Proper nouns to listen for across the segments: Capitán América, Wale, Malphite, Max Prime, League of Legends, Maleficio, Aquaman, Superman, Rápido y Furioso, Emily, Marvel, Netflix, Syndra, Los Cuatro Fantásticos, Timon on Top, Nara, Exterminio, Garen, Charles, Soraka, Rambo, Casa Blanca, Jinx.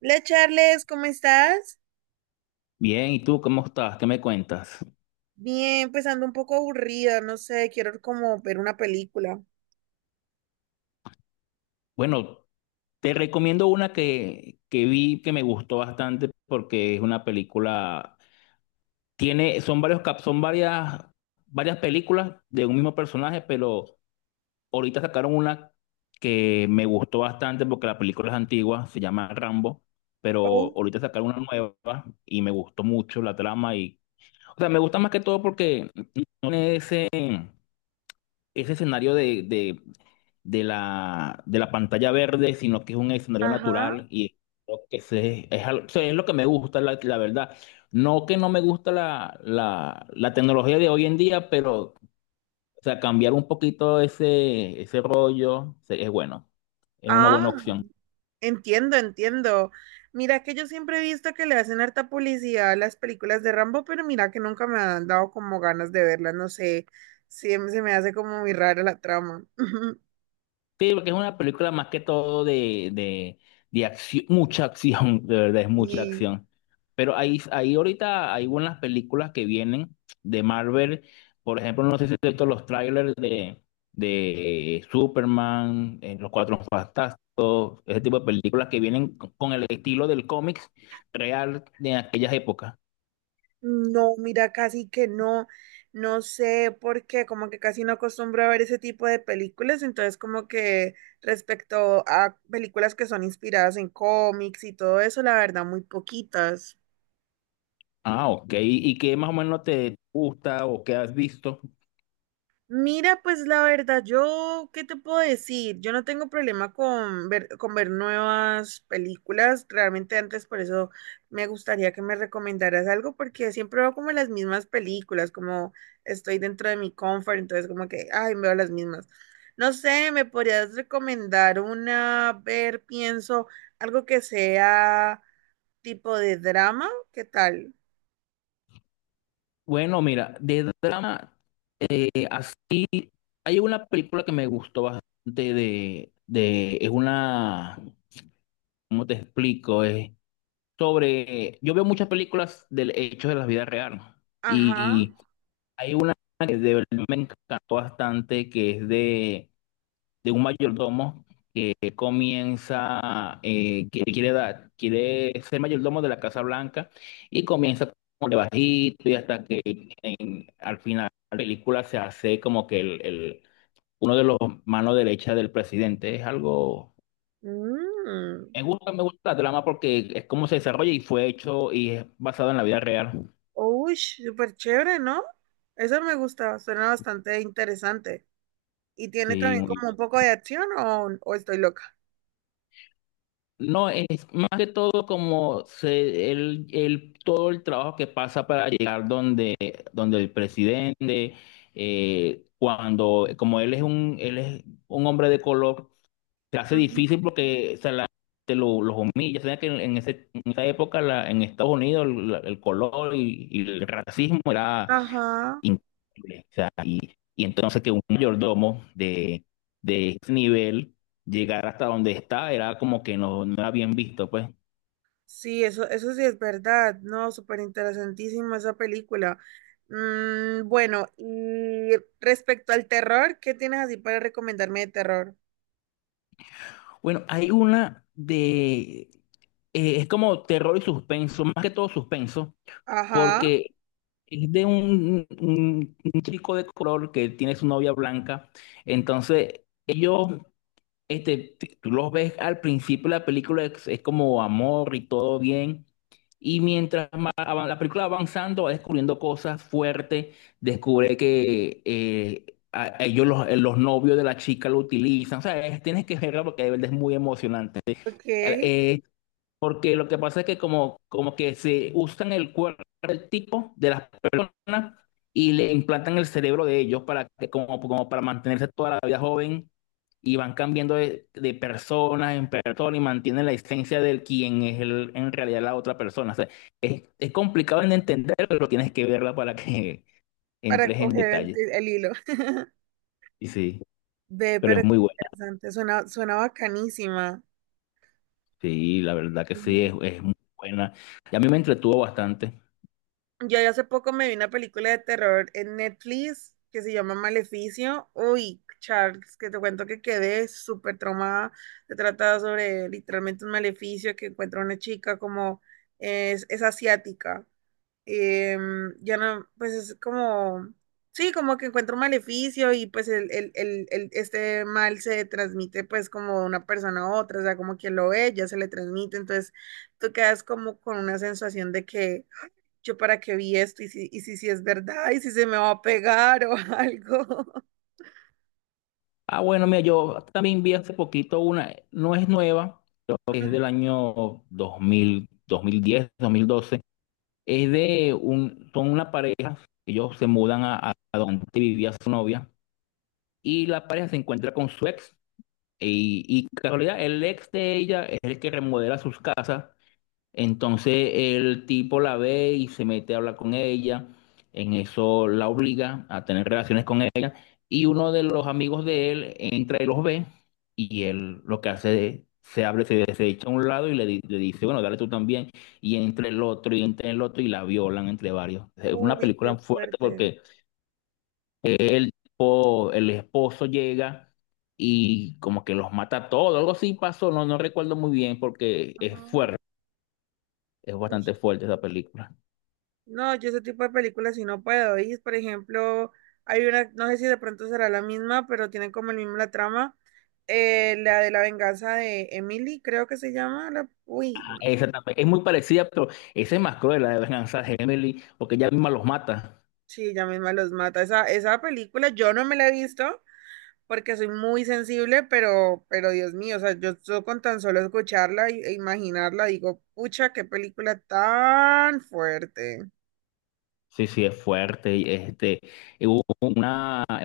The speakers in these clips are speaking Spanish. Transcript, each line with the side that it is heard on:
right: Hola Charles, ¿cómo estás?
left: Bien, ¿y tú cómo estás? ¿Qué me cuentas?
right: Bien, pues ando un poco aburrida, no sé, quiero como ver una película.
left: Bueno, te recomiendo una que vi que me gustó bastante porque es una película, tiene, son son varias películas de un mismo personaje, pero ahorita sacaron una que me gustó bastante porque la película es antigua, se llama Rambo, pero
right: Oh,
left: ahorita sacaron una nueva y me gustó mucho la trama y, o sea, me gusta más que todo porque no tiene ese escenario de de la pantalla verde, sino que es un escenario
right: ajá.
left: natural y creo que ese es. O sea, es lo que me gusta, la verdad. No que no me gusta la tecnología de hoy en día, pero o sea, cambiar un poquito ese rollo es bueno, es una buena
right: Ah,
left: opción.
right: entiendo, entiendo. Mira que yo siempre he visto que le hacen harta publicidad a las películas de Rambo, pero mira que nunca me han dado como ganas de verlas, no sé, sí, se me hace como muy rara la trama.
left: Sí, porque es una película más que todo de acción, mucha acción, de verdad es mucha
right: Y
left: acción. Pero ahí ahorita hay buenas películas que vienen de Marvel. Por ejemplo, no sé si has visto los trailers de Superman, Los Cuatro Fantásticos, ese tipo de películas que vienen con el estilo del cómics real de aquellas épocas.
right: no, mira, casi que no, no sé por qué, como que casi no acostumbro a ver ese tipo de películas, entonces como que respecto a películas que son inspiradas en cómics y todo eso, la verdad, muy poquitas.
left: Ah, ok. ¿Y qué más o menos te gusta o qué has visto?
right: Mira, pues la verdad, yo, ¿qué te puedo decir? Yo no tengo problema con ver nuevas películas. Realmente antes por eso me gustaría que me recomendaras algo, porque siempre veo como las mismas películas, como estoy dentro de mi comfort, entonces como que, ay, veo las mismas. No sé, ¿me podrías recomendar una? A ver, pienso, algo que sea tipo de drama. ¿Qué tal?
left: Bueno, mira, de drama eh, hay una película que me gustó bastante es una, ¿cómo te explico? Es sobre, yo veo muchas películas del hecho de la vida real, ¿no?
right: Ajá.
left: Y hay una que de verdad me encantó bastante que es de un mayordomo que comienza, que quiere dar, quiere ser mayordomo de la Casa Blanca y comienza como de bajito, y hasta que al final la película se hace como que uno de los manos derechas del presidente. Es algo,
right: Mm.
left: me gusta la trama porque es cómo se desarrolla y fue hecho y es basado en la vida real.
right: Uy, súper chévere, ¿no? Eso me gusta, suena bastante interesante. ¿Y tiene
left: Sí,
right: también
left: muy bien.
right: como un poco de acción o estoy loca?
left: No, es más que todo como se, todo el trabajo que pasa para llegar donde, donde el presidente, cuando, como él es un hombre de color, se hace
right: Ujú.
left: difícil porque o sea, la gente los humilla. O sea, que en en esa época en Estados Unidos el color y el racismo era
right: Ajá,
left: increíble. O sea, y entonces que un mayordomo de ese nivel llegar hasta donde está era como que no, no era bien visto, pues.
right: sí, eso sí es verdad, ¿no? Súper interesantísima esa película. Mm, bueno, y respecto al terror, ¿qué tienes así para recomendarme de terror?
left: Bueno, hay una de... es como terror y suspenso, más que todo suspenso,
right: Ajá,
left: porque es de un chico de color que tiene su novia blanca. Entonces, ellos este, tú los ves al principio de la película, es como amor y todo bien. Y mientras la película va avanzando, va descubriendo cosas fuertes. Descubre que ellos, los novios de la chica, lo utilizan. O sea, tienes que verla porque de verdad es muy emocionante.
right: ok,
left: Eh, porque lo que pasa es que como, como que se usan el cuerpo del tipo de las personas y le implantan el cerebro de ellos para que, como, como para mantenerse toda la vida joven, y van cambiando de personas en persona y mantienen la esencia del quien es el, en realidad la otra persona. O sea, es complicado en entender, pero tienes que verla para que
right: para
left: entres en
right: coger
left: detalle.
right: el hilo.
left: Y sí,
right: Ve,
left: pero
right: pero
left: es
right: qué
left: muy buena.
right: interesante, suena, suena bacanísima.
left: Sí, la verdad que sí, es muy buena. Y a mí me entretuvo bastante.
right: Yo hace poco me vi una película de terror en Netflix que se llama Maleficio. Uy, Charles, que te cuento que quedé súper traumada. Se trata sobre literalmente un maleficio que encuentra una chica como es asiática ya no, pues es como, sí, como que encuentra un maleficio y pues este mal se transmite pues como de una persona a otra, o sea, como quien lo ve, ya se le transmite, entonces tú quedas como con una sensación de que yo para qué vi esto y si, si es verdad y si se me va a pegar o algo.
left: Ah, bueno, mira, yo también vi hace poquito una, no es nueva, creo que es del año 2000, 2010, 2012. Es de un, son una pareja, ellos se mudan a donde vivía su novia, y la pareja se encuentra con su ex y casualidad, el ex de ella es el que remodela sus casas. Entonces el tipo la ve y se mete a hablar con ella. En eso la obliga a tener relaciones con él, y uno de los amigos de él entra y los ve, y él lo que hace es, se abre, se echa a un lado y le, le dice, bueno, dale tú también, y entre el otro y entre el otro y la violan entre varios. Es una
right: Uy, qué
left: película fuerte
right: fuerte.
left: porque el esposo llega y como que los mata a todos, algo así pasó, no, no recuerdo muy bien porque es
right: Ajá.
left: fuerte. Es
right: Uy.
left: bastante fuerte esa película.
right: No, yo ese tipo de películas si no puedo ir. Por ejemplo, hay una, no sé si de pronto será la misma, pero tienen como el mismo la trama. La de la venganza de Emily, creo que se llama. Uy,
left: Ah,
right: no,
left: esa también es muy parecida, pero esa es más cruel, la de Venganza de Emily, porque ella misma los mata.
right: sí, ella misma los mata. Esa película yo no me la he visto porque soy muy sensible, pero Dios mío, o sea, con tan solo escucharla e imaginarla, digo, pucha, qué película tan fuerte.
left: Sí, sí, es fuerte. Y, este, hubo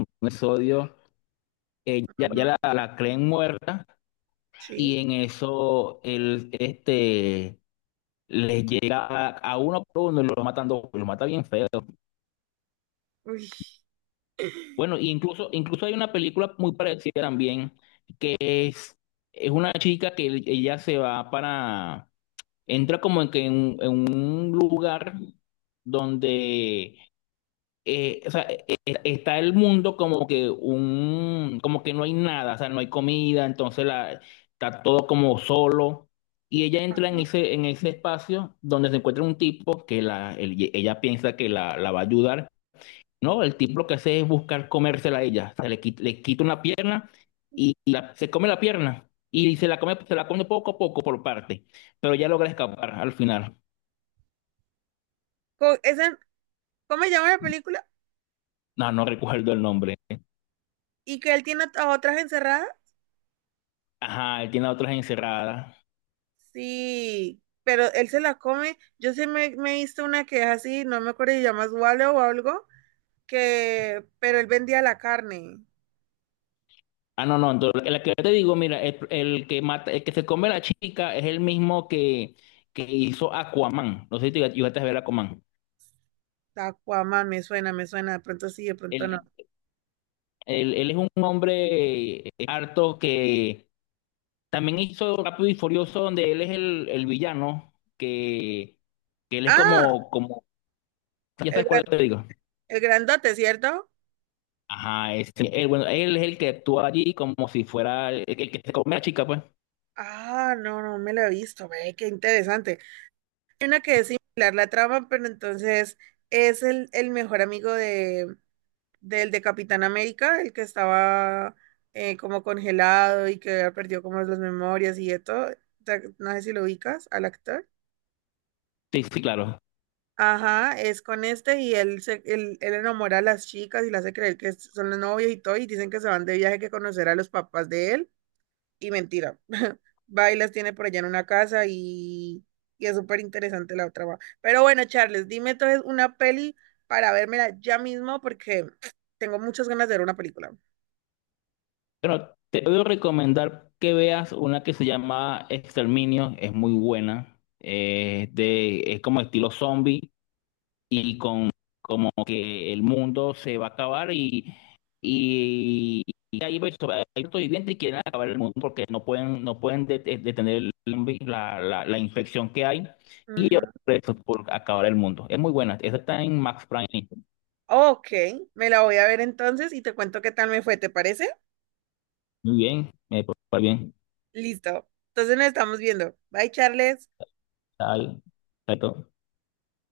left: un episodio, ya, ya
right: Ujú.
left: la creen muerta,
right: Sí.
left: y en eso el, este, les llega a uno por uno y lo matando, lo mata bien feo.
right: Uy.
left: Bueno, y incluso hay una película muy parecida también. Es, es una chica que ella se va para, entra como en, en un lugar donde o sea, está el mundo como que un, como que no hay nada, o sea, no hay comida, entonces la, está todo como solo. Y ella entra
right: Ajá.
left: en ese espacio donde se encuentra un tipo ella piensa que la va a ayudar. No, el tipo lo que hace es buscar comérsela a ella. O sea, le quita una pierna y se come la pierna. Y se la come poco a poco por parte. Pero ya logra escapar al final.
right: Co- esa- ¿Cómo se llama la película?
left: No, no recuerdo el nombre.
right: Y que él tiene a otras encerradas,
left: Ajá, él tiene a otras encerradas.
right: sí, pero él se las come. Yo sí me hice una que es así, no me acuerdo si llamas Wale o algo, que, pero él vendía la carne.
left: Ah, no, no, entonces la que yo te digo, mira, el que mata, el que se come a la chica es el mismo que hizo Aquaman. No sé si te llegaste a ver Aquaman.
right: Aquaman, me suena, de pronto sí, de pronto no.
left: Él, él es un hombre harto que también hizo Rápido y Furioso, donde él es el villano, que él es
right: Ah,
left: como, ya
right: el,
left: sabes cuál te
right: gran-
left: digo.
right: el grandote, ¿cierto?
left: Ajá, ese, él, bueno, él es el que actúa allí como si fuera el que se come a la chica, pues.
right: Ah, no, no me lo he visto, ve, qué interesante. Hay una que es similar la trama, pero entonces es el mejor amigo de, del de Capitán América, el que estaba como congelado y que había perdido como las memorias y de todo. No sé si lo ubicas al actor.
left: Sí, sí, claro.
right: Ajá, es con este y él, se, él enamora a las chicas y le hace creer que son los novios y todo y dicen que se van de viaje que conocer a los papás de él y mentira. Va y las tiene por allá en una casa y es súper interesante la otra. Va. Pero bueno, Charles, dime entonces una peli para vérmela ya mismo porque tengo muchas ganas de ver una película.
left: Bueno, te puedo recomendar que veas una que se llama Exterminio, es muy buena, de, es como estilo zombie y con como que el mundo se va a acabar y, y hay hay sobrevivientes que quieren acabar el mundo porque no pueden, no pueden detener el zombie, la infección que hay, y ellos
right: Ujú.
left: presos por acabar el mundo. Es muy buena, esa está en Max Prime,
right: Ok, me la voy a ver entonces y te cuento qué tal me fue, ¿te parece?
left: muy bien, me parece bien,
right: Listo. Entonces nos estamos viendo. Bye, Charles.
left: está ahí,